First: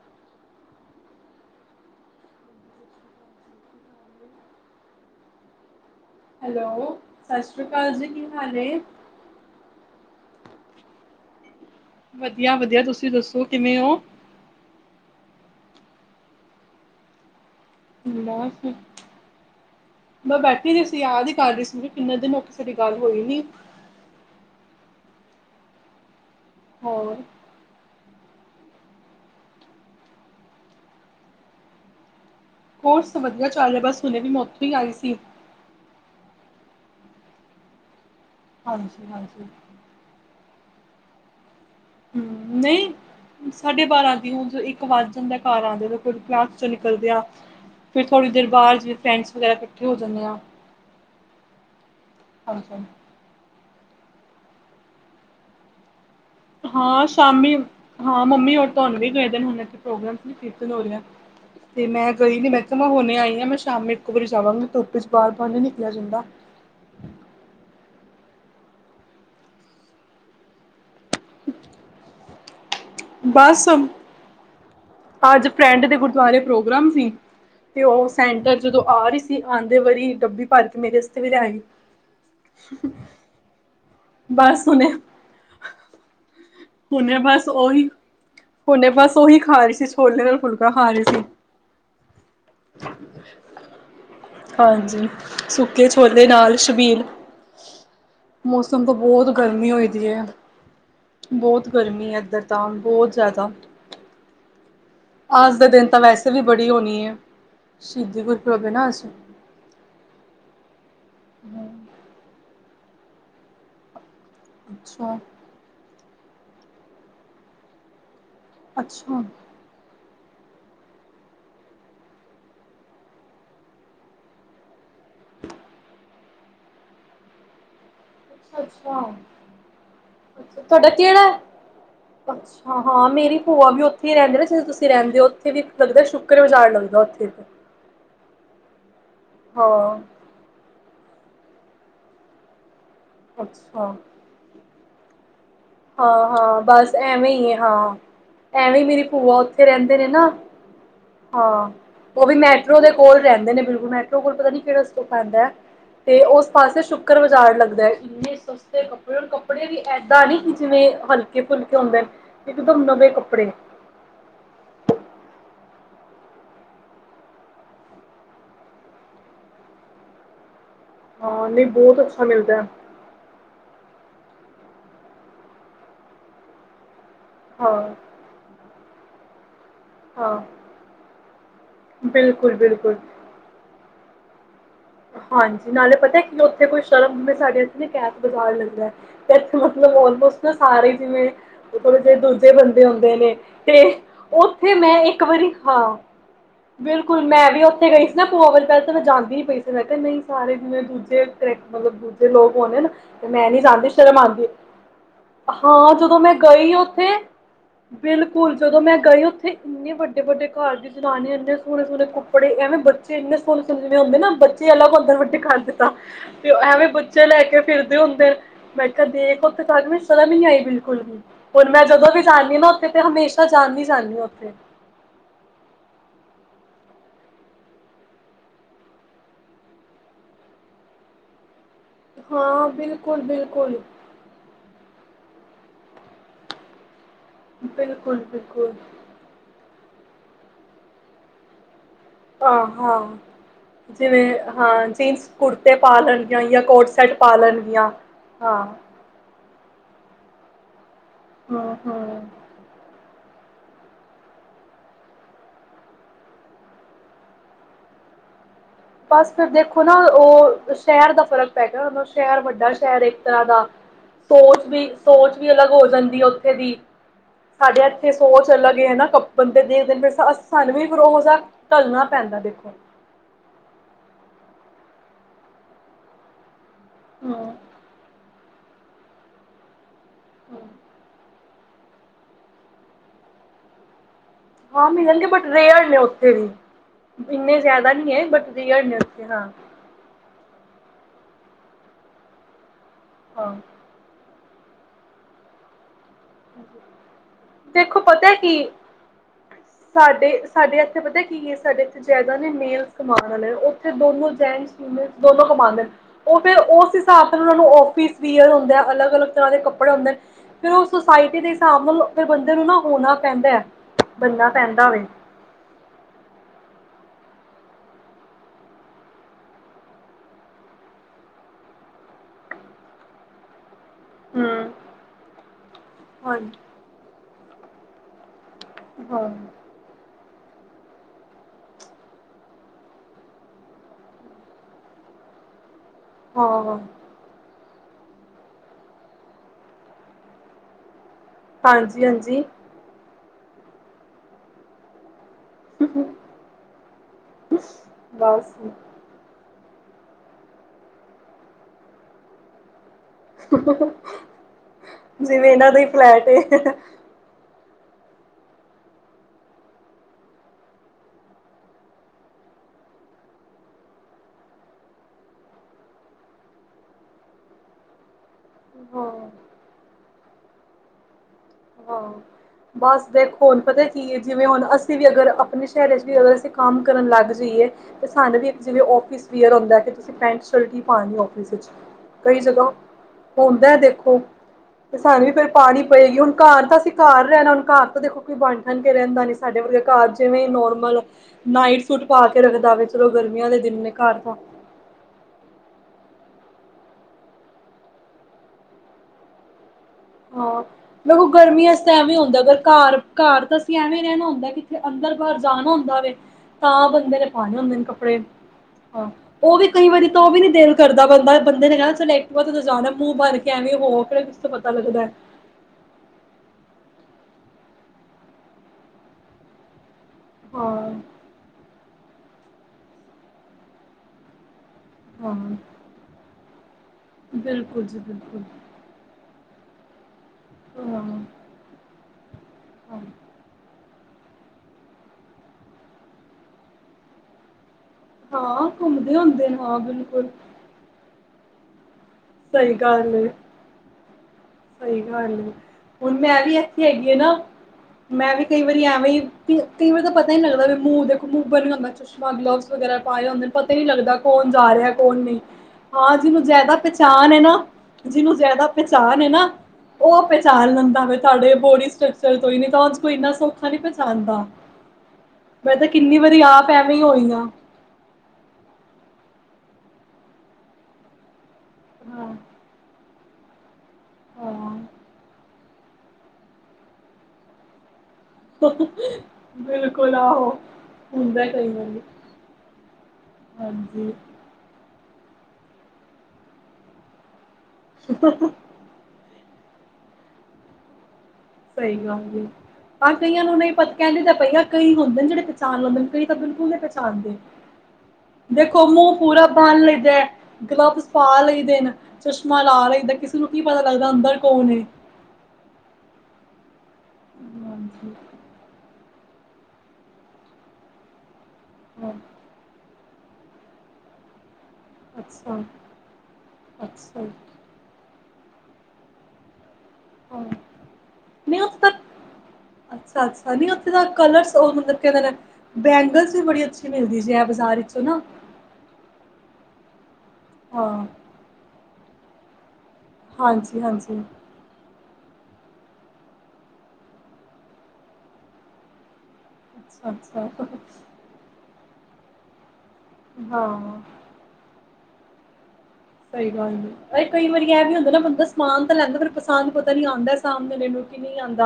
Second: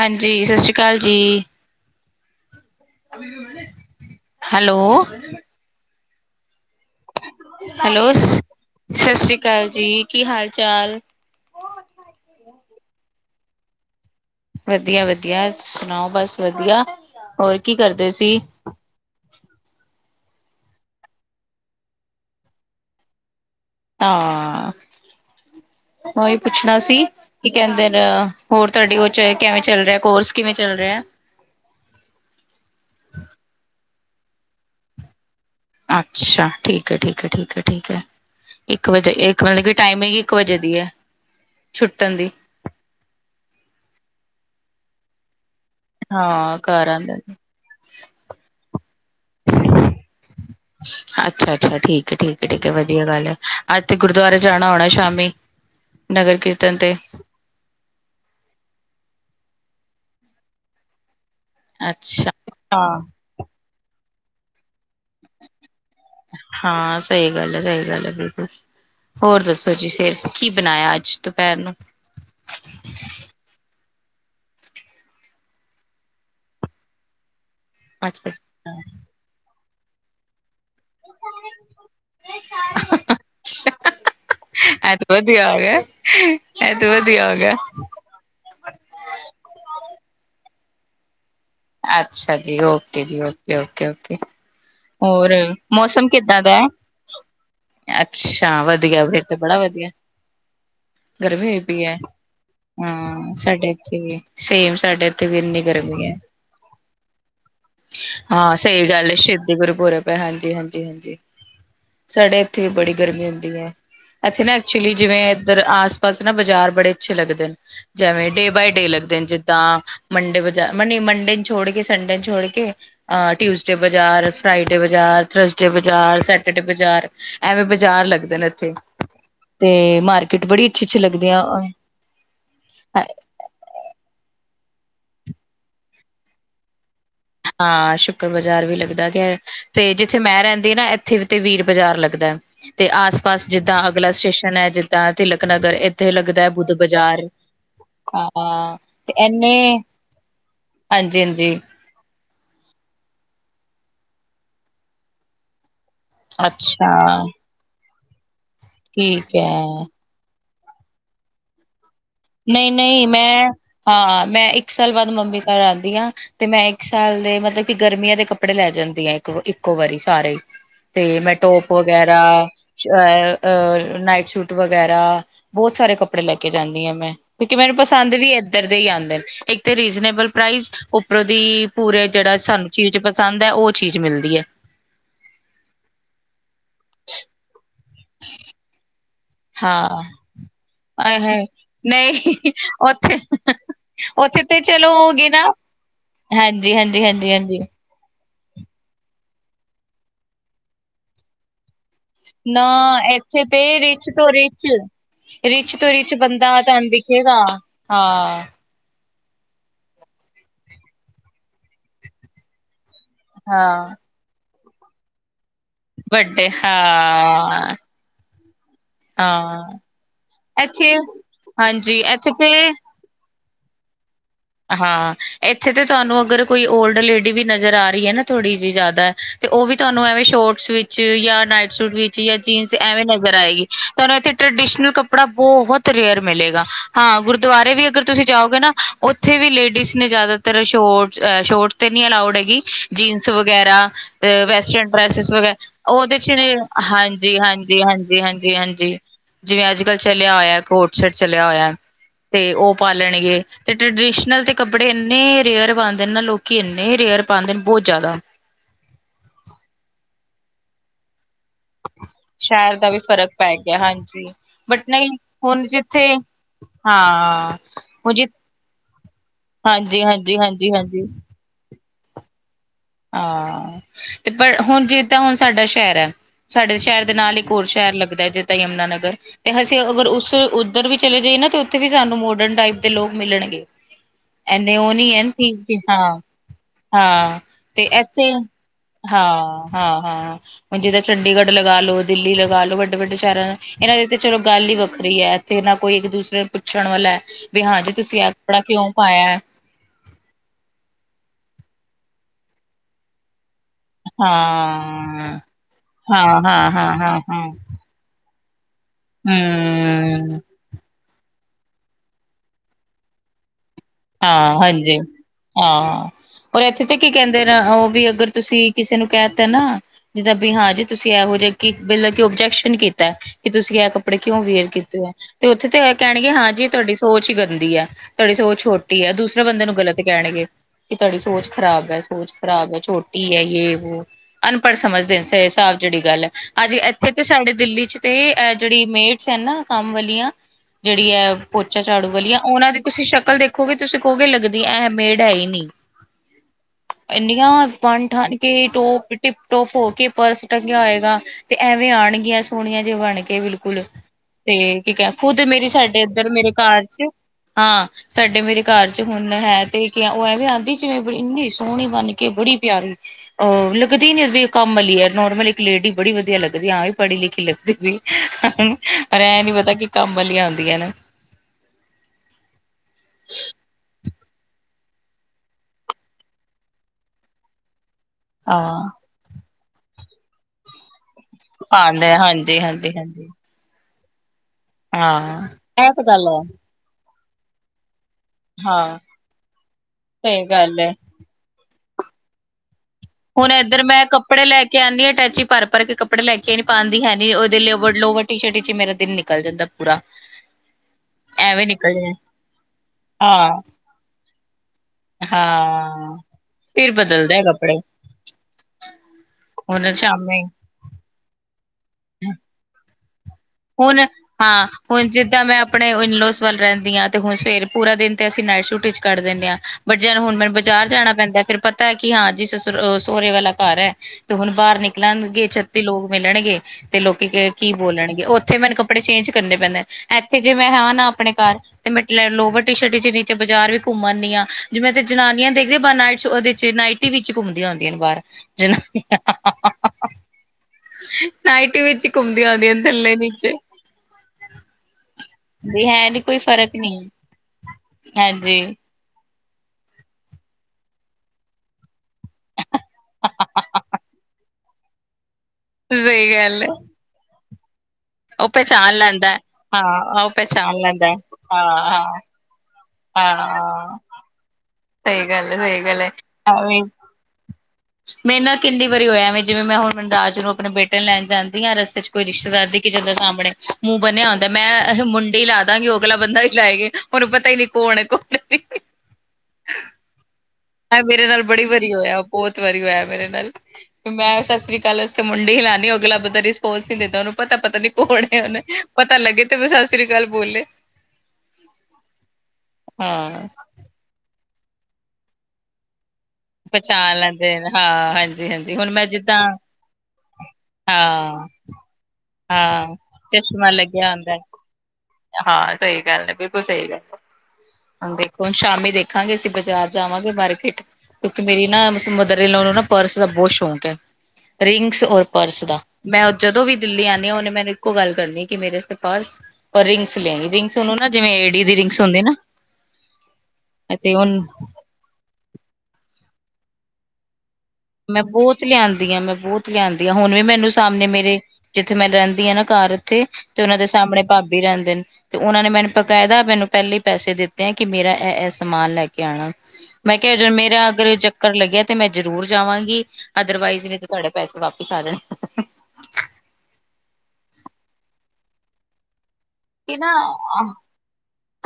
ਹਾਂਜੀ ਸਤਿ ਸ੍ਰੀ ਅਕਾਲ ਜੀ। ਹੈਲੋ? ਹੈਲੋ ਸਤਿ ਸ਼੍ਰੀ ਅਕਾਲ ਜੀ ਕੀ ਹਾਲ ਹੈ। ਗੱਲ ਜੀ ਕੀ ਹਾਲ ਚਾਲ। ਵਧੀਆ ਵਧੀਆ ਤੁਸੀਂ ਦੱਸੋ ਕਿਵੇਂ ਹੋ? ਵਧੀਆ ਵਧੀਆ ਸੁਣਾਓ ਬਸ ਵਧੀਆ ਹੋਰ ਕੀ ਕਰਦੇ ਸੀ? ਬਸ [inaudible] ਮੈਂ ਬੈਠੀ ਹੋਈ ਸੀ ਯਾਦ ਹੀ ਕਰ ਰਹੀ ਸੀ ਕਿੰਨੇ ਦਿਨ ਹੋਕੇ ਸਾਡੀ ਗੱਲ ਹੋਈ ਨੀ। ਹਾਂ ਮੈ ਇਹ ਪੁੱਛਣਾ ਸੀ। ਹੋਰ ਕੀ ਕਹਿੰਦੇ ਨ ਹੋਰ ਤੁਹਾਡੀ ਉਹ ਚ ਕਿਵੇਂ ਚੱਲ ਰਿਹਾ ਕੋਰਸ ਕਿਵੇਂ ਚੱਲ ਰਿਹਾ। ਕੋਰ ਸ ਵਧੀਆ ਚੱਲ ਹੈ ਬਸ ਹੁਣੇੇ ਵੀ ਮੈਂ ਉੱਥੋਂ ਹੀ ਆਈ ਸੀ। ਅੱਛਾ ਠੀਕ ਹੈ ਠੀਕ ਹੈ ਠੀਕ ਹੈ ਠੀਕ ਹੈ ਇੱਕ ਹਾਂਜੀ ਵਜੇ ਹਾਂਜੀ। ਇੱਕ ਮਤਲਬ ਕਿ ਟਾਈਮਿੰਗ ਇੱਕ ਵੱਜੇ ਦੀ ਹੈ ਛੁੱਟਣ ਹੂੰ ਦੀ। ਨਹੀਂ ਸਾਢੇ ਬਾਰਾਂ ਦੀ ਉਂਜ ਇੱਕ ਵੱਜ ਜਾਂਦਾ ਘਰ ਆਂਦੇ। ਕਲਾਸ ਹਾਂ ਚੋਂ ਘਰ ਨਿਕਲਦੇ ਆਉਂਦੇ ਆ ਫਿਰ ਥੋੜੀ ਦੇਰ ਬਾਰ ਜਿਵੇਂ ਫਰੈਂਡਸ ਵਗੈਰਾ ਇਕੱਠੇ ਹੋ ਜਾਂਦੇ ਆ। ਅੱਛਾ ਅੱਛਾ ਠੀਕ ਠੀਕ ਠੀਕ ਹੈ ਹਾਂਜੀ। ਵਧੀਆ ਗੱਲ। ਅੱਜ ਤੇ ਗੁਰਦੁਆਰੇ ਜਾਣਾ ਹੋਣਾ ਸ਼ਾਮੀ ਨਗਰ ਕੀਰਤਨ ਤੇ ਹਾਂ ਸ਼ਾਮੀ ਹਾਂ ਮੰਮੀ ਔਰ ਤੇ ਹੁਨ ਵੀ ਗਏ ਦਿ ਨੇ ਹੁਣ ਇਥੇ ਪ੍ਰੋਗਰਾਮ ਕੀਰਤਨ ਹੋ ਰਿਹਾ। ਤੇ ਮੈਂ ਅੱਛਾ। ਗਈ ਨੀ ਮੈਂ ਕਿਹਾ ਤਾਂ ਮੈਂ ਹਾਂ। ਹੁਣੇ ਆਈ ਹਾਂ ਮੈਂ ਸ਼ਾਮ ਇੱਕ ਵਾਰੀ ਜਾਵਾਂਗੀ ਧੋਪ ਚ ਬਾਰ ਬਾਰ ਨੀ ਨਿਕਲਿਆ ਜਾਂਦਾ। ਹਾਂ ਸਹੀ ਗੱਲ ਹੈ ਸਹੀ ਗੱਲ ਹੈ ਬਿਲਕੁਲ। ਹੋਰ ਦੱਸੋ ਜੀ ਫੇਰ ਕੀ ਬਣਾਇਆ ਅੱਜ ਦੁਪੈਰ ਨੂੰ। ਬਸ ਅੱਜ ਫਰੈਂਡ ਦੇ ਗੁਰਦੁਆਰੇ ਪ੍ਰੋਗਰਾਮ ਸੀ ਤੇ ਉਹ ਅੱਛਾ ਸੈਂਟਰ ਜਦੋਂ ਆ ਰਹੀ ਸੀ ਆਂਦੇ ਵਾਰੀ ਡੱਬੀ ਭਾਰ ਕੇ ਮੇਰੇ ਵਾਸਤੇ ਵੀ ਲਿਆਈ। ਬਸ ਹੁਣੇ ਐ ਤਾਂ ਵਧੀਆ ਹੋ ਗਿਆ। ਐ ਤੇ ਹੁਣੇੇ ਵਧੀਆ ਹੋ ਬਸ ਗਿਆ। ਉਹੀ ਹੁਣੇੇ ਬਸ ਉਹੀ ਖਾ ਰਹੀ ਸੀ ਛੋਲੇ ਨਾਲ ਫੁਲਕਾ ਖਾ ਰਹੀ ਸੀ। ਅੱਛਾ ਜੀ ਓਕੇ ਜੀ ਓਕੇ ਓਕੇ ਓਕੇ। ਹਾਂਜੀ ਹੋਰ ਸੁੱਕੇ ਮੌਸਮ ਛੋਲੇ ਕਿੱਦਾਂ ਨਾਲ ਦਾ? ਛਬੀਲ ਅੱਛਾ ਮੌਸਮ ਤਾਂ ਵਧੀਆ ਫਿਰ ਬਹੁਤ ਤੇ ਬੜਾ ਗਰਮੀ ਹੋਈ ਵਧੀਆ। ਦੀ ਹੈ। ਗਰਮੀ ਹੋਈ ਬਹੁਤ ਪਈ ਹੈ ਗਰਮੀ ਇੱਧਰ ਤਾਂ ਬਹੁਤ ਹਾਂ ਜ਼ਿਆਦਾ ਸਾਡੇ ਇੱਥੇ ਸੇਮ ਸਾਡੇੇ ਵੀ ਅੱਜ ਇੰਨੀ ਦੇ ਦਿਨ ਤਾਂ ਗਰਮੀ ਹੈ। ਵੈਸੇ ਵੀ ਬੜੀ ਹੋਣੀ ਹੈ। ਸ਼ਹੀਦੀ ਹਾਂ ਗੁਰਪੁਰਬ ਹੈ ਨਾ ਸਹੀ ਅੱਜ ਗੱਲ ਏ ਸ਼ਹੀਦੀ ਗੁਰੂ ਪੁਰਬ। ਪੈਂਣਜੀ ਹਾਂਜੀ-ਹਾਂਜੀ-ਹਾਂਜੀ ਸਾਡੇ ਐੱਥੇ ਵੀ ਬੜੀ ਗਰਮੀ ਹੁੰਦੀ ਐ। ਇੱਥੇ ਨਾ ਐਕਚੁਲੀ ਅੱਛਾ, ਜਿਵੇਂ ਇੱਧਰ ਆਸ-ਪਾਸ ਨਾ ਬਜ਼ਾਰ ਬੜੇ ਅੱਛੇ ਲੱਗਦੇ ਨੇ। ਜਿਵੇਂ ਡੇ ਬਾਏ ਡੇ ਲੱਗਦੇ ਅੱਛਾ। ਨੇ ਜਿੱਦਾਂ ਮੰਡੇ ਬਾਜ਼ਾਰ ਨੀ ਮੰਡੇ ਨੀ ਛੋੜ ਕੇ ਸੰਡੇ ਛੋੜ ਕੇ ਟਿਊਸਡੇ ਬਜਾਰ ਫਰਾਈਡੇ ਬਾਜ਼ਾਰ ਥਰਜ਼ਡੇ ਬਾਜ਼ਾਰ ਸੈਟਰਡੇ ਬਾਜ਼ਾਰ ਐਵੇਂ ਬਜ਼ਾਰ ਲੱਗ ਦੇ ਨੇ ਐਥੇ ਅੱਛਾ-ਅੱਛਾ, ਤੇ ਮਾਰਕੀਟ ਬੜੀ ਤੁਹਾਡਾ ਅੱਛੀ-ਅੱਛੀ ਕਿਹੜਾ ਲੱਗਦੀਆ। ਅੱਛਾ ਹਾਂ ਮੇਰੀ ਪੂਆ ਵੀ ਓ ਓਥੇ ਰੈਂਦੇ ਨਾ ਜਿਥੇ ਤੁਸੀਂ ਰੈੰਦੇ ਔ ਉੱਥੇ ਵੀ ਲੱਗਦਾ ਸ਼ੁਕਰੁਬਜ਼ਾਰ ਲੱਗਦਾ ਓਥੇ ਹਾਂ ਸ਼ੁਕਰ ਬਾਜ਼ਾਰ ਵੀ ਲੱਗਦਾ ਗਯਾ ਤੇ ਹਾਂ, ਜਿੱਥ ਥੇ ਮੈਂ ਰੈੰਦੀ ਆ ਨਾ ਇੱਥੇ ਵੀ ਤੇ ਵੀਰ ਬਾਜ਼ਾਰ ਲੱਗਦਾ ਤੇ ਆਸ-ਪਾਸ ਅੱਛਾ ਜਿੱਦਾਂ ਅਗਲਾ ਸਟੇਸ਼ਨ ਐ ਜ ਤਾਂ ਤਿਲਕ ਨਗਰ ਇੱਥੇ ਲੱਗਦਾ ਐ ਹਾਂ-ਹਾਂ ਬੁੱਧ ਬਸ ਬਾਜ਼ਾਰ। ਐਵੇਂ ਹੀ ਹੈ ਹਾਂ। ਹਾਂ ਐਵੇਂ ਮੇਰੀ ਪੂਆ ਓੱਥੇ ਰੈੰਦੇ ਨੇ ਨਾ ਹਾਂਜੀ-ਹਾਂਜੀ। ਓ ਵੀ ਮੈਟਰੋ ਦੇ ਕੋਲ ਰੈੰਦੇ ਨੇ ਬਿਲਕੁਲ ਮੈਟਰੋ ਕੋਲ ਪਤਾ ਨੀ ਕੇੜਾ ਸਟੇ ਪੈਂਦਾ ਤੇ ਓਸ ਪਾਸੇ ਅੱਛਾ ਸ਼ੁੱਕਰ ਬਾਜ਼ਾਰ ਲਗਦਾ ਇੰਨੇ ਸਸਤੇ ਕੱਪੜੇ ਠੀਕ ਹੈ ਕਪੜੇ ਵੀ ਐਦਾਂ ਨੀ ਜਿਵੇਂ ਹਲਕੇ-ਫੁਲਕੇ ਹੁੰਦੇ ਨ। ਨਈ-ਨਈ ਮੈਂ ਹਾਂ ਮੈਂ ਇੱਕ ਸਾਲ ਬਾਅਦ ਮੰਮੀ ਘਰ ਆਂਦੀ ਆਂ ਤੇ ਮੈਂ ਇੱਕ ਸਾਲ ਦੇ ਮਤਲਬ ਕਿ ਗਰਮੀਆਂ ਦੇ ਕੱਪੜੇ ਲੈ ਜਾਂਦੀ ਆਾਂ ਇੱਕ ਇੱਕੋ ਵਾਰੀ ਸਾਰੇ। ਤੇ ਮੈ ਹਾਂ, ਨਹੀਂ ਟੋਪ ਬਹੁਤ ਵਗੈਰਾ ਅੱਛਾ ਮਿਲਦਾ ਹੈ। ਹ ਨਾਈਟ ਸੂਟ ਵਗੈਰਾ ਬੋਤ ਸਾਰੇ ਕੱਪੜੇ ਲੈ ਕੇ ਜਾਂਣੀ ਆ ਮੈਂ। ਕਿਉਂਕਿ ਮੈਨੂੰ ਹਾਂ, ਪਸੰਦ ਵੀ ਐਧਰ ਦੇ ਈ ਆਂਦੇ ਨ। ਤੇ ਰੀਜਨੇਬਲ ਹਾਂ, ਪ੍ਰਾਈਸ ਉਪਰੋਂ ਦੀ ਪੂਰੇ ਜੇੜਾ ਸਾਨੂੰ ਬਿਲਕੁਲ-ਬਿਲਕੁਲ। ਚੀਜ਼ ਪਸੰਦ ਐ ਓ ਚੀਜ਼ ਮਿਲਦੀ ਏ। ਹਾਂਜੀ ਨਾਲੇ ਪਤਾ ਐ ਕਿ ਏ ਓਥੇ ਕੋਈ ਸ਼ਰਮ ਸਾਡੇ ਐੱਥੇ ਨਾ ਇਕ ਐਤ ਬਾਜ਼ਾਰ ਲੱਗਦਾ ਤੇ ਇੱਥੇ ਮਤਲਬ ਹਾਂ ਆਲਮੋਸਟ ਨਾ ਸਾਰੇ ਆਏ ਜਿਵੇਂ ਹਾਏ ਮਤਬ ਥੋੜੇ ਜੇ ਨਹੀਂ ਦੂਜਰੇ ਬੰਦੇ ਆਉਂਦੇ ਉੱਥੇ ਨੇ ਤੇ ਉੱਥੇ ਤੇ ਓਥੇ ਚਲੋ ਮੈਂ ਇੱਕ ਹੋਗੇ ਨਾ ਵਾਰੀ ਹਾਂ ਹਾਂਜੀ, ਹਾਂਜੀ, ਬਿਲਕੁਲ ਹਾਂਜੀ, ਮੈਂ ਹਾਂਜੀ ਵੀ ਓਥੇ ਗਈ ਸੀ ਨਾ ਔਵਵਕੈਲ ਤਾਂ ਮੈਂ ਜਾਂਦੀ ਨੀ ਪਈ ਸੀ ਦਾ ਤੇ ਨਹੀਂ ਸਾਰੇ ਜਿਵੇੈਂ ਦੂਜੇ ਕ ਮਤਲਬ ਦੂ ਜਿਹ ਲੋਗ ਨਾ ਹੁੰਣੇ ਨ ਤੇ ਇੱਥੇ ਮੈਂ ਨੀ ਜਾਂਦੀ ਰਿਚ ਸ਼ਰਮ ਤੋਂ ਆਂਦੀ ਏ। ਰਿਚ ਰਿਚ ਤੋਂ ਹਾਂ ਰਿਚ ਜਦੋਂ ਮੈਂ ਬੰਦਾ ਗਈ ਤੁਹਾਨੂੰ ਓਥੇ ਦਿਖੇਗਾ ਹਾਂ, ਬਿਲਕੁਲ ਜਦੋਂ ਮੈਂ ਗਈ ਓਥੇ ਇੰਨੇ ਵੱਡੇ-ਵੱਡੇ ਘਰ ਦੀ ਜਨਾਣੀਆ ਇੰਨੇ ਸੋਹਣੇ-ਸੋਹਣੇ ਕੱਪੜੇ ਐਵੇਂ ਬੱਚੇ ਤੇ ਇਨੇ ਸੋਣੇ-ਸੋਣੇ ਹਾਂ ਜਿਵੇ ਹੁੰਦੇ ਨਾ ਬੱਚੇ ਅਲਗ ਹੁੰਦੇ ਨੇ ਵੱਡੇ ਘੱਰ ਦੇ- ਵੱਡੇ ਤੇ ਐਵੇਂ ਬੱਚੇ ਲੈ ਕੇ ਹਾਂ, ਫਿਰਦੇ ਹੁੰਦੇ ਨੇ ਮੈਂ ਕੇਹਾ ਦੇਖ ਓਥੇ ਹਾਂ ਸਾਨੂੰ ਵੀ ਸ਼ਰਮ ਈ ਨੀ ਆਈ ਇੱਥੇ ਬਿਲਕੁਲ ਵੀ। ਹੁਣ ਮੈਂ ਹਾਂਜੀ ਜਦੋਂ ਵੀ ਇੱਥੇ ਜਾਂਣੀ ਆ ਓਥੇ ਤੇ ਹਮੇਸ਼ਾ ਜਾਣੀ ਈ ਜਾਂਣੀ ਓਥੇ। ਹਾਂ ਇੱਥੇ ਤੇ ਤੁਹਾਨੂੰ ਅਗਰ ਕੋਈ ਓਲਡ ਲੇਡੀ ਵੀ ਨਜ਼ਰ ਆ ਰਹੀ ਹੈ ਨਾ ਥੋੜ੍ਹੀ ਜੀ ਜ਼ਿਆਦਾ ਤੇ ਓ ਵੀ ਤੁਆਨੂੰ ਐਵੇਂ ਸ਼ੋਰਟਸ ਵਿਚ ਯਾ ਨਾਈਟ ਸੂਟ ਵਿੱਚ ਯਾ ਹਾਂ ਜੀਨਸ ਐਵੇਂ ਨਜ਼ਰ ਆਏਗੀ। ਬਿਲਕੁਲ-ਬਿਲਕੁਲ, ਤਾਨੂੰ ਐਥੇ ਟ੍ਰੈਡੀਸ਼ਨਲ ਕੱਪੜਾ ਬੋਹਤ ਰੇਅਰ ਮਿਲੇਗਾ ਹਾਂ ਗੁਰ ਦੁਆਾਰੇ ਵੀ ਅਗਰ ਤੁਸੀਂ ਜਾਓਗੇ ਬਿਲਕੁਲ-ਬਿਲਕੁਲ ਨਾ ਓਥੇ ਵੀ ਲੇਡੀਜ਼ ਨੇ ਜ਼ਿਆਦਾਤਰ ਸ਼ੋਰਟਸ ਸ਼ੋਰਟ ਤ ਅਲਾਊਡ ਹੈਗੀ ਹਾਂ ਹਾਂ ਜੀਨਸ ਵਗੈਰਾ ਜਿਵੇਂ ਹਾਂ ਵੈਸਟਰਨ ਜੀਨਸ ਡੈਰਸਿਸ ਵਗੈਰਾ ਕੁੜਤੇ ਪਾ ਓਦੇ ਚ ਲੈਣਗੀਆਂ ਜਾਂ ਕੋਟ ਸੈਟ ਪਾ ਲੈਣਗੀਆਂ ਹਾਂ ਹਾਂਜੀ-ਹਾਂਜੀ-ਹਾਂਜੀ-ਹਾਂਜੀ-ਹਾਂਜੀ। ਜਿਵੇਂ ਅੱਜ-ਕੱਲ੍ਹ ਚਲਿਆ ਹੋਇਆ ਕੋਟ-ਸੈਟ ਚਲਿਆ ਹੋਇਆ ਹੂੰ-ਹੂੰ ਤੇ ਓ ਪਾ ਲੈਣਗੇ। ਤੇ ਟ੍ਰੈਡੀਸ਼ਨਲ ਤੇ ਕੱਪੜੇ ਇੰਨੇ ਰੇਅਰ ਪਾਂਦੇ ਨੇ ਨਾ ਲੋਕੀ ਐਨੇ ਰੇਅਰ ਪਾਂਦੇ ਨੇ ਬੋਹਤ ਜ਼ਿਆਦਾ। ਬਸ ਫਿਰ ਦੇਖੋ ਨਾ ਓ ਸ਼ਹਿਰ ਦਾ ਫ਼ਰਕ ਮੈਂ ਕੇਹਾ ਸ਼ਹਿਰ ਵੱਡਾ ਦਾ ਵੀ ਸ਼ਹਿਰ ਇੱਕ ਫ਼ਰਕ ਤਰ੍ਹਾਂ ਪੈ ਦਾ ਗਿਆ ਹਾਂਜੀ ਸੋਚ ਬਟ ਵੀ ਨਹੀਂ ਸੋਚ ਵੀ ਹੁਣ ਅਲੱਗ ਹੋ ਜਿੱਥੇ ਜਾਂਦੀ ਏ ਓਥੇ ਦੀ। ਹਾਂ ਸਾਡੇ ਐੱਥੇ ਹੁਣ ਜ ਸੋਚ ਅਲਗ ਏ ਹੈਨਾ ਕੱਪਨ ਤੇ ਦੇਖਦੇ ਹਾਂਜੀ ਫਿਰ ਹਾਂਜੀ ਹਾਂਜੀ ਸਾਨੂੰ ਵੀ ਫਿਰ ਹਾਂਜੀ ਓਹੋ ਜੇਹਾ ਢਲਣਾ ਪੈਂਦਾ ਦੇਖੋ ਹਾਂ ਤੇ ਪਰ ਹੁਣ ਜੇ ਤਾਂ ਹੁਣ ਸਾਡਾ ਸ਼ਹਿਰ ਐ ਸਾਡਾ ਸ਼ਹਿਰ ਨਾਲ ਇੱਕ ਹੂੰ ਹੋਰ ਸ਼ਹਿਰ ਲੱਗਦੈ ਜਿੱਦਾ ਯਮੁਨਾ ਨਗਰ ਤੇ ਅਸੀਂ ਅਗਰ ਉਸ ਉੱਧਰ ਵੀ ਚਲੇ ਜਾਈਏ ਨਾ ਤੇ ਉੱਥੇ ਵੀ ਸਾਨੂੰ ਮੋਡਰਨ ਟਾਈਪ ਦੇ ਲੋਕ ਮਿਲਣਗੇ। ਇਹਨੇ ਹਾਂ ਓਹ ਨੀ ਹੈ ਮਿਲਣਗੇ ਬਟ ਬੀ ਰੇਅਰ ਨੇ ਹਾਂ ਉੱਥੇ ਵੀ ਹਾਂ। ਇੰਨੇ ਤੇ ਜ਼ਿਆਦਾ ਨਹੀਂ ਹੈ ਇੱਥੇ ਹਾਂ। ਬਟ ਰੇਅਰ ਨੇ ਉੱਥੇ ਹਾਂ ਹਾਂ ਹਾਂ ਹੁਣ ਜਿੱਦਾਂ ਚੰਡੀਗੜ੍ਹ ਲਗਾ ਲੋ ਦਿੱਲੀ ਲਗਾ ਲੋ ਵੱਡੇ ਵੱਡੇ ਸ਼ਹਿਰਾਂ ਹਾਂ ਇਹਨਾਂ ਦੀ ਤੇ ਚਲੋ ਗੱਲ ਹੀ ਵੱਖਰੀ ਹੈ ਇੱਥੇ ਨਾ ਕੋਈ ਇੱਕ ਦੂਸਰੇ ਫ ਪੁੱਛਣ ਵਾਲਾ ਹੈ ਵੀ ਹਾਂਜੀ ਦੇਖੋ ਤੁਸੀਂ ਇਹ ਪਤਾ ਕੱਪੜਾ ਕੀ ਕਿਉਂ ਪਾਇਐ। ਸਾਡੇ, ਸਾਡੇ ਇੱਥੇ ਪਤਾ ਕੀ ਏ ਸਾਡੇ ਇੱਥੇ ਜ਼ਿਆਦਾ ਨੇ ਮੇਲਸ ਕਮਾਉਣ ਵਾਲੇ ਉਹ ਦੋਨੋ ਜੈਟਸ ਫੀਮੇਲਸ ਹਾਂ ਦੋਨੋ ਕਮਾਂਦੇ ਨੇ ਉਹ ਹਾਂ ਫੇਰ ਹਾਂ ਹਾਂ ਉਸ ਹਾਂ ਹਿਸਾਬ ਤੇ ਹਾਂ ਉਹਨਾਂ ਨੂੰ ਆਫਿਸ ਪੀਅਰ ਹੁੰਦੈ ਅਲੱਗ-ਅਲੱਗ ਤਰ੍ਹਾਂ ਦੇ ਕੱਪੜੇ ਹੁੰਦੇ ਨੇ ਹਮ ਫੇਰ ਸੁਸਾਇਟੀ ਦੇ ਹਿਸਾਬ ਨਾਲ ਉੱਥੇ ਬੰਦੇ ਨੂੰ ਨਾ ਹੋਣਾ ਪੈਂਦੈ। ਹਾਂ ਹਾਂਜੀ ਹਾਂ। ਔਰ ਇੱਥੇ ਤੇ ਕੀ ਕਹਿੰਦੇ ਨ, ਉਹ ਵੀ ਅਗਰ ਤੁਸੀਂ ਕਿਸੇ ਨੂੰ ਕਹਿਤੈ ਨਾ। ਜਿੱਦਾਂ ਵੀ ਹਾਂ, ਜੀ ਤੁਸੀਂ ਇਹੋ ਜੇ ਕਿ ਪਹਿਲਾਂ ਤੇ ਓਬਜੈਕਸ਼ਨ ਕੀਤੈ ਕਿ ਤੁਸੀਂ ਇਹ ਕੱਪੜੇ ਕਿਉਂ ਵੇਅਰ ਹਮ ਕੀਤੇ ਐ, ਤੇ ਉੱਥੇ ਤੇ ਇਹ ਕਹਿਣਗੇ ਹਾਂ ਜੀ ਹਾਂਜੀ ਤੁਹਾਡੀ ਸੋਚ ਹੀ ਗੰਦੀ ਐ। ਤੁਹਾਡੀ ਸੋਚ ਛੋਟੀ ਹਾਂ ਦੂਸਰੇ ਬੰਦੇ ਨੂੰ ਗਲਤ ਕਹਿਣਗੇ। ਕਿ ਤੁਹਾਡੀ ਸੋਚ ਖਰਾਬ ਐ। ਸੋਚ ਖ਼ਰਾਬ ਐ, ਛੋਟੀ ਏ ਯੇ, ਵੋ ਅਨਪੜ੍ਹ ਸਮਝਦੇ ਨੇ ਸ ਸਾਫ਼ ਜਿਹੜੀ ਗੱਲ ਐ। ਹਾਂਜੀ ਹਾਂ ਇੱਥੇ ਤੇ ਸਾਡੇ ਦਿੱਲੀ ਚ ਤੇ ਐ ਜਿਹੜੀ ਮੇਟਸ ਹੈ ਨਾ, ਕੰਮ ਵਾਲੀਆਂ ਜਿਹੜੀ ਐ ਪੋਚਾ ਹਾਂਜੀ ਝਾੜੂ ਵਾਲੀਆਂ ਹਾਂਜੀ ਉਹਨਾਂ ਦੀ ਤੁਸੀਂ ਸ਼ਕਲ ਦੇਖੋਗੇ, ਤੁਸੀਂ ਕਹੋਗੇ ਲੱਗਦੀ ਐ ਮੇਡ ਹੈ ਹੀ ਨਹੀ। ਇੰਨੀਆਂ ਬਨ ਠਨ ਬਸ ਕੇ ਟੋਪ ਟਿਪ-ਟੋਪ ਹੋ ਕੇ ਪਰਸ ਟੰਗਿਆ ਹੋਏਗਾ ਤੇ ਐਵੇਂ ਆਣਗੀਆਂ ਸੋਹਣੀਆਂ ਜਿਆ ਬਣ ਕੇ ਬਿਲਕੁਲ ਤੇ ਕੀ ਕ ਖੁੱਦ ਜਿਵੇਂ ਮੇਰੀ ਇਹਨਾਂ ਦਾ ਹੀ ਸਾਡੇ ਫਲੈਟ ਇਧਰ ਏ ਮੇਰੇ ਘਰ ਚ ਹਾਂ। ਸਾਡੇ, ਮੇਰੇ ਘਰ ਚ ਹੁਣ ਹੈ ਤੇ ਉਹ ਐਵੇਂ ਆਂਦੀ ਜਿਵੇ ਇੰਨੀ ਸੋਹਣੀ ਬਨ ਕੇ, ਬੜੀ ਪਿਆਰੀ। ਓ ਲੱਗਦੀ ਨੀ ਵੀ ਕੰਮ ਆਲੀ ਐ, ਨੋਰਮਲ ਇੱਕ ਲੇਡੀ ਬੜੀ ਵਧੀਆ ਲੱਗਦੀ, ਹਾਂ ਵੀ ਪੜ੍ਹੀ ਲਿਖੀ ਲੱਗਦੀ। ਪਰ ਹਾਂ ਐ ਨੀ ਪਤਾ ਕਿ ਕੰਮ ਵਾਲੀਆਂ ਹੁੰਦੀਆਂ ਨੇ। ਬਸ ਦੇਖੋ ਹੁਣ ਪਤਾ ਕੀ ਏ, ਜਿਵੇਂ ਹੁਣ ਅ ਉੱਥੇ ਵੀ ਅਗਰ, ਆਪਣੇ ਸ਼ਹਿਰ 'ਚ ਵੀ ਅਗਰ ਅਸੀਂ ਕੰਮ ਕਰਨ ਲੱਗ ਜਾਈਏ, ਤਾਂ ਸਾਨੂੰ ਵੀ ਜਿਵੇਂ ਹਾਂ ਆਫਿਸ ' ਵੀਅਰ ਹੁੰਦੈ ਕਿ ਤੁਸੀਂ ਪੈਂਟ ਸ਼ਰਟ ਹੀ ਪਾਨੀ ਹੋ ਪਾਂਦੇ ਕਈ ਹਾਂਜੀ ਜਗ੍ਹਾ ਹਾਂਜੀ ਹਾਂਜੀ ਹੁੰਦਾ ਐ ਦੇਖੋ! ਤੇ ਸਾਨੂੰ ਵੀ ਹਾਂ ਫੇਰ ਪਾਣੀ ਇਹ ਤਾਂ ਪਏਗੀ ਗੱਲ ਹੁਣ ਹੈ ਘਰ ਤਾਂ ਅਸੀਂ ਘਰ ਰਹਿਣਾ, ਹੁਣ ਘਰ ਤਾਂ ਦੇਖੋ ਕੋਈ ਬਣ-ਠਣ ਹਾਂ ਕੇ ਰਹਿੰਦਾ ਨੀ, ਸਾਡੇ ਵਰਗੇ ਘਰ ਸਹੀ ਜਿਵੇਂ ਗੱਲ ਹੈ। ਨੋਰਮਲ ਨਾਈਟ ਸੂਟ ਪਾ ਕੇ ਰੱਖਦਾ ਵੇ ਚਲੋ ਗਰਮੀਆਂ ਦੇ ਦਿਨ ਨੇ ਘਰ ਤਾਂ ਕਹਿੰਨੀ ਆ ਅਟੈਚੀ ਭਰ-ਭਰ ਕੇ ਕੱਪੜੇ ਲੈ ਕੇ ਆਈ, ਪਾਂਦੀ ਹੈ ਨੀ। ਉਹਦੇ ਲੋਵਰ ਟੀ ਸ਼ਰਟ ਇਚ ਮੇਰਾ ਦਿਨ ਨਿਕਲ ਜਾਂਦਾ ਪੂਰਾ। ਹਾਂ, ਦੇਖੋ ਐਵੇਂ ਗਰਮੀਆਂ ਚ ਨਿਕਲ ਤਾਂ ਜਾਂਦਾ ਐਵੇਂ ਹੁੰਦੈ ਅਗਰ ਘਰ, ਘਰ ਤਾਂ ਹਾਂ ਅਸੀਂ ਐਵੇਂ ਰਹਿਣਾ ਹੁੰਦੈ। ਅੰਦਰ-ਬਾਹਰ ਜਾਣਾ ਹੁੰਦਾ ਵੇ, ਹਾਂ ਤਾਂ ਫਿਰ ਬੰਦੇ ਨੇ ਬਦਲਦਾ ਪਾਣੇ ਹੁੰਦੇ ਨੇ ਕੱਪੜੇ। ਹਾਂ, ਉਹ ਵੀ ਕਈ ਹੁਣ ਵਾਰੀ ਤਾਂ ਉਹ ਵੀ ਸ਼ਾਮੀ ਨੀ ਦੇ ਕਰਦਾ ਬੰਦਾ, ਬੰਦੇ ਨੇ ਕਹਿਣਾ ਚਲ ਇੱਕ ਵਾਰ ਜਾਣਾ ਮੂੰਹ ਭਰ ਕੇ ਐਵੇਂ ਹੋ ਫੇਰ। ਉੰਝ ਜਿੱਦਾਂ ਮੈਂ ਆਪਣੇ ਇਨਲੋਸ ਵੱਲ ਰਹਿੰਦੀ ਆ, ਤੇ ਹੁਣ ਸਵੇਰ ਪੂਰਾ ਦਿਨ ਤੇ ਅਸੀਂ ਨਾਈਟ ਸ਼ੂਟ ਵਿਚ ਕੱਢ ਦਿੰਦੇ ਆ। ਬਟ ਜੱਦੋ ਹੁਣ ਮੈਨੂੰ ਬਜ਼ਾਰ ਹਾਂ ਜਾਣਾ ਪੈਂਦਾ ਫਿਰ ਕਿ ਹਾਂ, ਜਿਸ ਸਹੁਰੇ ਵਾਲਾ ਘਰ ਐ ਤੇ ਹੁਣ ਬਾਹਰ ਨਿਕਲ ਹਾਂ ਨਿਕਲਾਂਗੀ, ਛੱਤੀ ਲੋਕ ਮਿਲਣਗੇ ਤੇ ਲੋਕੀ ਕੀ ਬਿਲਕੁਲ ਜੀ ਬੋਲਣਗੇ? ਉਹ ਬਿਲਕੁਲ ਮੈਨੂੰ ਕੱਪੜੇ ਚੇਂਜ ਕਰਨੇ ਪੈਂਦੇ। ਇੱਥੇ ਜਿਵੇਂ ਹਾਂ ਨਾ ਆਪਣੇ ਘਰ ਤੇ, ਮੈਂ ਲੋਵਰ ਟੀ ਹਾਂ ਸ਼ਰਟਟੀ ਨੀਚੇ ਬਾਜ਼ਾਰ ਵੀ ਘੁੰਮ ਆਪਣੀ ਆਂ। ਜਿਵੇਂ ਤੇ ਜਨਾਨੀਆਂ ਦੇਖਦੀ ਨਾਈਟ ਉਹਦੇ ਚ ਨਾਈਟ ਟੀ ਵਿੱਚ ਘੁੰਮਦੀਆਂ ਆਉਂਦੀਆਂ ਨੇ ਬਾਹਰ। ਹਾਂ ਘੁੰਮਦੇ ਹੁੰਦੇ ਨੇ ਹਾਂ ਬਿਲਕੁਲ ਨਾਈਟੀ ਵਿੱਚ ਹੀ ਘੁੰਮਦੀਆਂ ਹੁੰਦੀਆਂ। ਸਹੀ ਥੱਲੇ ਗੱਲ ਏ ਨੀਚੇ ਸਹੀ ਗੱਲ ਐ। ਵੀ ਹੈ ਹੁਣ, ਨੀ ਕੋਈ ਮੈਂ ਵੀ ਫ਼ਰਕ ਇੱਥੇ ਨਹੀਂ ਹੈਗੀ ਆ ਨਾ ਮੈਂ ਵੀ ਹਾਂਜੀ ਕਈ ਵਾਰੀ ਐਵੇਂ ਈ, ਕਈ ਵਾਰੀ ਤਾਂ ਪਤਾ ਹੀ ਨੀ ਲੱਗਦਾ ਵੀ, ਮੂੰਹ ਦੇਖੋ, ਮੂੰਹ ਗਲਵਸ ਵਗੈਰਾ ਪਾ ਰਹੇ ਹੁੰਦੇ। ਪਤਾ ਨੀ ਲੱਗਦਾ ਕੌਣ ਜਾ ਰਿਹਾ ਕੌਣ ਨਹੀਂ। ਹਾਂ, ਸਹੀ ਜਿਨੂੰ ਗੱਲ ਹੈ ਜ਼ਿਆਦਾ ਪਹਿਚਾਣ ਹੈ। ਨਾ ਜਿਹਨੂੰ ਉਹ ਜ਼ਿਆਦਾ ਪਹਿਚਾਣ ਹੈ ਲੈਂਦਾ ਨਾ! ਉਹ ਹਾਂ ਪਹਿਚਾਣ ਲੈਂਦਾ ਹੈ ਵੇ, ਤੁਹਾਡੇ ਬੋਡੀ ਹਾਂ ਸਟਕਚਰ ਸਈ ਨੀ, ਤਾਂ ਉਹ ਕੋਈ ਇੰਨਾ ਹਾਂ ਸੌਖਾ ਨੀ ਹਾਂ ਪਹਿਚਾਣਦਾ। ਸਹੀ ਗੱਲ ਹੈ ਮੈਂ, ਸਹੀ ਤਾਂ ਗੱਲ ਹੈ ਕਿੰਨੀ ਵਾਰੀ ਆਪ ਐਵੇਂ ਹੀ ਹੋਈ ਆ। ਮੇਰੇ ਨਾ ਕਿੰਨੀ ਵਾਰੀ ਹੋਇਆ ਐ। ਜਿਵੇ ਮੈਂ ਹੁਣ ਰਾਜ ਨੂੰ ਆਪਣੇ ਬੇਟੇ ਨੂੰ ਲੈਣ ਜਾਂਦੀ ਆ, ਰਸਤੇ ਚ ਕੋਈ ਹਾਂ ਰਿਸ਼ਤੇਦਾਰ ਜਦਾਂ ਸਾਹਮਣੇ ਮੂੰਹ ਬੰਨਿਆ ਹੁੰਦਾ, ਹਾਂ ਮੈਂ ਮੁੰਡੀ ਹਿਲਾ ਦਿੰਦੀ। ਅਗਲਾ ਬੰਦਾ ਹੀ ਲਾਏ ਗਏ। ਉਹਨੂੰ ਪਤਾ ਹੀ, ਨੀ ਕੌਣ -ਕੌਣ ਬਿਲਕੁਲ, ਆਹੋ। ਹੈ, ਮੇਰੇ ਨਾਲ ਹੁੰਦਾ ਬੜੀ, ਕਈ ਵਾਰੀ ਹੋਇਆ ਬਹੁਤ ਵਾਰੀ ਹੋਇਆ। ਮੇਰੇ ਨਾਲ ਹਾਂਜੀ ਮੈਂ ਸਤਿ ਸ੍ਰੀ ਅਕਾਲ। ਕੱਲ ਉਸ ਨੇ ਮੁੰਡੀ ਲਾਉਣੀ। ਅਗਲਾ ਪਤਾ ਸਪੋਰਸ ਨਹੀਂ ਦਿਦਾ। ਉਹ ਨੂੰ ਤਾ ਪਤਾ ਨੀ ਕੋੌਣ ਉਹਨੇ ਪਤਾ ਲੱਗੇ ਤੇ, ਉਹ ਸਤਿ ਸ੍ਰੀ ਅਕਾਲ ਬੋਲੇ। ਸਹੀ ਗੱਲ ਜੀ, ਤਾਂ ਹਾਂ ਕਈਆਂ ਨੂੰ ਪਤਾ ਕਹਿੰਦੇ ਤਾਂ ਪਈ ਆ। ਕਈ ਹੁੰਦੇ ਨੇ ਜਿਹੜੇ ਪਹਿਚਾਣ ਲੇਦੇ ਨੇ। ਕਈ ਤਾਂ ਬਿਲਕੁਲ ਨਹੀਂ ਪਛਾਣ ਪਹਿਚਾਣ ਦੇ ਲੈਂਦੇ ਨੇ ਹਾਂ ਹਾਂਜੀ ਹਾਂਜੀ ਦੇਖੋ ਹੁਣ ਮੈਂ ਮੂੰਹ ਜਿੱਦਾਂ ਪੂਰਾ ਬਣ ਲੈਂਦਾ। ਗਲਾਵਸ ਪਾ, ਹਾਂ ਲਈਦੇ ਨੇ ਚਸ਼ਮਾ ਲਾ ਹਾਂ ਲਈਦਾ ਕਿਸੇ ਨੂੰ ਕੀ ਚਸ਼ਮਾ ਪਤਾ ਲੱਗਦਾ। ਲੱਗਿਆ ਹੁੰਦਾ ਅੰਦਰ ਕੌਣ ਹਾਂ, ਸਹੀ ਗੱਲ ਹੈ। ਬਿਲਕੁਲ, ਸਹੀ ਗੱਲ ਹੈ। ਹੁਣ ਹਾਂਜੀ ਦੇਖ ਹੁਣ ਸ਼ਾਮੀ ਦੇਖਾਂਗੇ। ਅਸੀਂ ਬਾਜ਼ਾਰ ਜਾਵਾਂਗੇ ਮਾਰਕੀਟ, ਕਿਉਂਕਿ ਮੇਰੀ ਨਾ ਹਾਂ, ਮਦਰ ਇਨ ਲੋ ਪਰਸ ਦਾ, ਬਹੁਤ ਸ਼ੌਂਕ ਹ‌ੈ। ਰਿੰਗਸ ਔਰ ਅੱਛਾ, ਪਰਸ ਦਾ ਮੈਂ ਜਦੋਂ ਵੀ ਦਿੱਲੀ ਅੱਛਾ ਆਉਂਦੀ ਹਾਂ! ਉਹਨੇ ਮੈਨੂੰ ਗੱਲ ਕਰਨੀ, ਕਿ ਮੇਰੇ ਵਾਸਤੇ ਪਰਸ ਰਿੰਗਸ ਹਾਂ ਲੈਣੀ। ਰਿੰਗਨ ਨਾ ਜਿਵੇਂ ਨਹੀਂ ਏਡੀ ਦੀ ਉੱਥੇ ਤਾਂ ਰਿੰਗਸ ਹੁੰਦੀ ਨਾ ਅੱਛਾ -ਅੱਛਾ, ਨੀ ਉੱਥੇ ਦਾ ਤੇ ਹੁਣ ਕਲਰਸ ਉਹ ਮਤਲਬ ਕਹਿੰਦੇ ਨੇ। ਬੈਂਗਲਸ ਵੀ, ਬੜੀ ਅੱਛੀ ਮਿਲਦੀ ਜੀ ਹੈ। ਬਾਜ਼ਾਰ ਵਿੱਚੋਂ ਨਾ ਮੈਂ ਬਹੁਤ ਲਿਆਂਦੀ ਹਾਂ! ਮੈਂ ਬਹੁਤ ਲਿਆਂਦੀ ਹਾਂ! ਹੁਣ ਵੀ ਮੈਨੂੰ ਹਾਂ ਸਾਹਮਣੇ ਮੇਰੇ ਜਿੱਥੇ ਮੈਂ, ਰਹਿੰਦੀ ਹਨਾ! ਘਰ ਉੱਥੇ ਤੇ ਉਹਨਾਂ ਹਾਂਜੀ, ਦੇ ਹਾਂਜੀ। ਸਾਹਮਣੇ ਭਾਬੀ ਰਹਿੰਦੇ ਨੇ। ਤੇ, ਉਹਨਾਂ ਨੇ, ਮੈਨੂੰ ਬਕਾਇਦਾ ਮੈਨੂੰ ਪਹਿਲੇ ਹੀ। ਪੈਸੇ ਦਿੱਤੇ ਆ ਕਿ ਮੇਰਾ ਇਹ- ਇਹ ਸਮਾਨ ਲੈ ਕੇ ਆਉਣਾ। ਅੱਛਾ, ਮੈਂ ਕਿਹਾ ਜੇ, ਅੱਛਾ ਮੇਰਾ ਅਗਰ ਚੱਕਰ ਲੱਗਿਆ ਤੇ ਮੈਂ ਜਰੂਰ ਜਾਵਾਂਗੀ ਅਦਰਵਾਈਜ਼ ਹਾਂ। ਨੇ, ਤੇ ਤੁਹਾਡੇ ਪੈਸੇ ਵਾਪਿਸ ਆਗੇ। ਸਹੀ ਗੱਲ ਨੀ, ਆ ਕਈ ਵਾਰੀ ਇਹ ਵੀ ਹੁੰਦਾ ਨਾ ਬੰਦਾ ਸਮਾਨ ਤਾਂ ਲੈਂਦਾ, ਫਿਰ ਪਸੰਦ ਪਤਾ ਕਿ ਨੀ ਆਉਂਦਾ ਨਾ ਸਮਣੇ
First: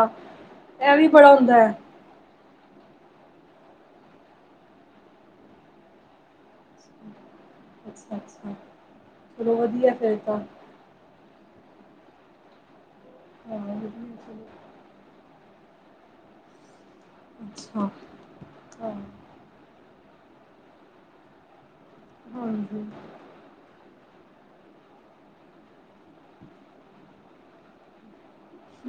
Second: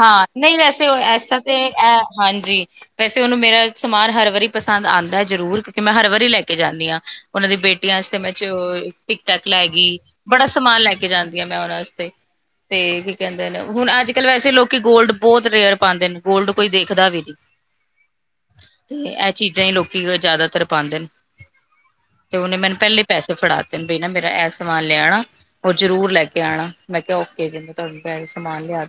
ਹਾਂ, ਨਹੀਂ ਵੈਸੇ -ਐਸਾ ਤੇ ਹੁੰਦਾ ਐ। ਹਾਂਜੀ। ਵੈਸੇ ਉਹਨੂੰ ਮੇਰਾ ਸਮਾਨ ਹਰ ਵਾਰੀ ਪਸੰਦ ਆਉਂਦਾ ਜ਼ਰੂਰ ਮੈਂ, ਹਰ ਵਾਰੀ ਲੈ, ਕੇ ਜਾਂਦੀ ਹਾਂ। ਉਹਨਾਂ ਦੀ ਬੇਟੀਆਂ ਵਸਤੇ ਮੈਂ ਚ, ਅੱਛਾ-ਅੱਛਾ, ਟਿਕ-ਟਕ ਚਲੋ ਲੈ ਵਧੀਆ ਗਈ। ਫਿਰ ਤਾਂ, ਬੜਾ ਸਮਾਨ ਲੈ ਜਾਂਦੀ ਹਾਂ, ਮੈਂ ਉਹਨਾਂ ਵਾਸਤੇ ਤੇ, ਕੀ ਕਹਿੰਦੇ ਹਾਂ ਨੇ। ਹੁਣ ਅੱਜ ਵਧੀਆ ਕੱਲ੍ਹ ਚਲੋ। ਵੈਸੇ ਲੋਕ ਕਿ ਗੋਲਡ ਬਹੁਤ ਰੇਅਰ ਪਾਉਂਦੇ ਨੇ, ਗੋਲਡ ਕੋਈ ਦੇਖਦਾ ਵੀ ਨਹੀਂ। ਅੱਛਾ, ਹਾਂ, ਇਹ ਚੀਜ਼ਾਂ ਹੀ, ਲੋਕੀ ਜ਼ਿਆਦਾਤਰ ਪਾਉਂਦੇ ਨੇ। ਤੇ, ਉਹਨੇ ਮੈਨੂੰ, ਹਾਂਜੀ। ਪਹਿਲੇ ਪੈਸੇ ਫੜਾ ਤੇ ਮੇਰਾ ਇਹ ਸਮਾਨ ਲਿਆ। ਆਣਾ ਉਹ ਜਰੂਰ ਲੈ ਕੇ ਆਉਣਾ ਮੈਂ, ਕਿਹਾ ਓਕੇ ਜੀ। ਦੁਪਹਿਰੇ ਸਮਾਨ ਲਿਆ।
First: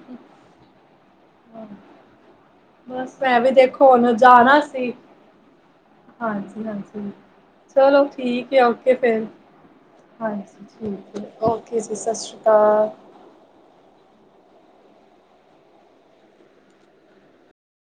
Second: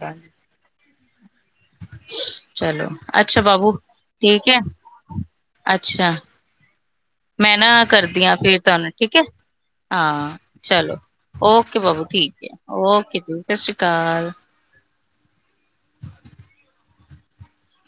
ਚਲੋ ਬਸ ਮੈਂ, ਅੱਛਾ ਵੀ ਬਾਬੂ ਦੇਖੋ ਹੁਣ ਠੀਕ ਜਾਣਾ ਹੈ ਸੀ। ਅੱਛਾ ਹਾਂਜੀ-ਹਾਂਜੀ। ਮੈਂ ਨਾ, ਚਲੋ ਕਰਦੀ ਹਾਂ ਠੀਕ ਫਿਰ ਏ ਤੁਹਾਨੂੰ ਓਕੇ ਠੀਕ ਹੈ। ਫਿਰ, ਹਾਂ, ਹਾਂਜੀ ਚਲੋ ਠੀਕ ਏ, ਓਕੇ ਜੀ ਬਾਬੂ ਸਤਿ ਠੀਕ ਸ਼੍ਰੀ ਆ, ਅਕਾਲ। ਓਕੇ ਜੀ ਸਤਿ ਸ੍ਰੀ ਅਕਾਲ।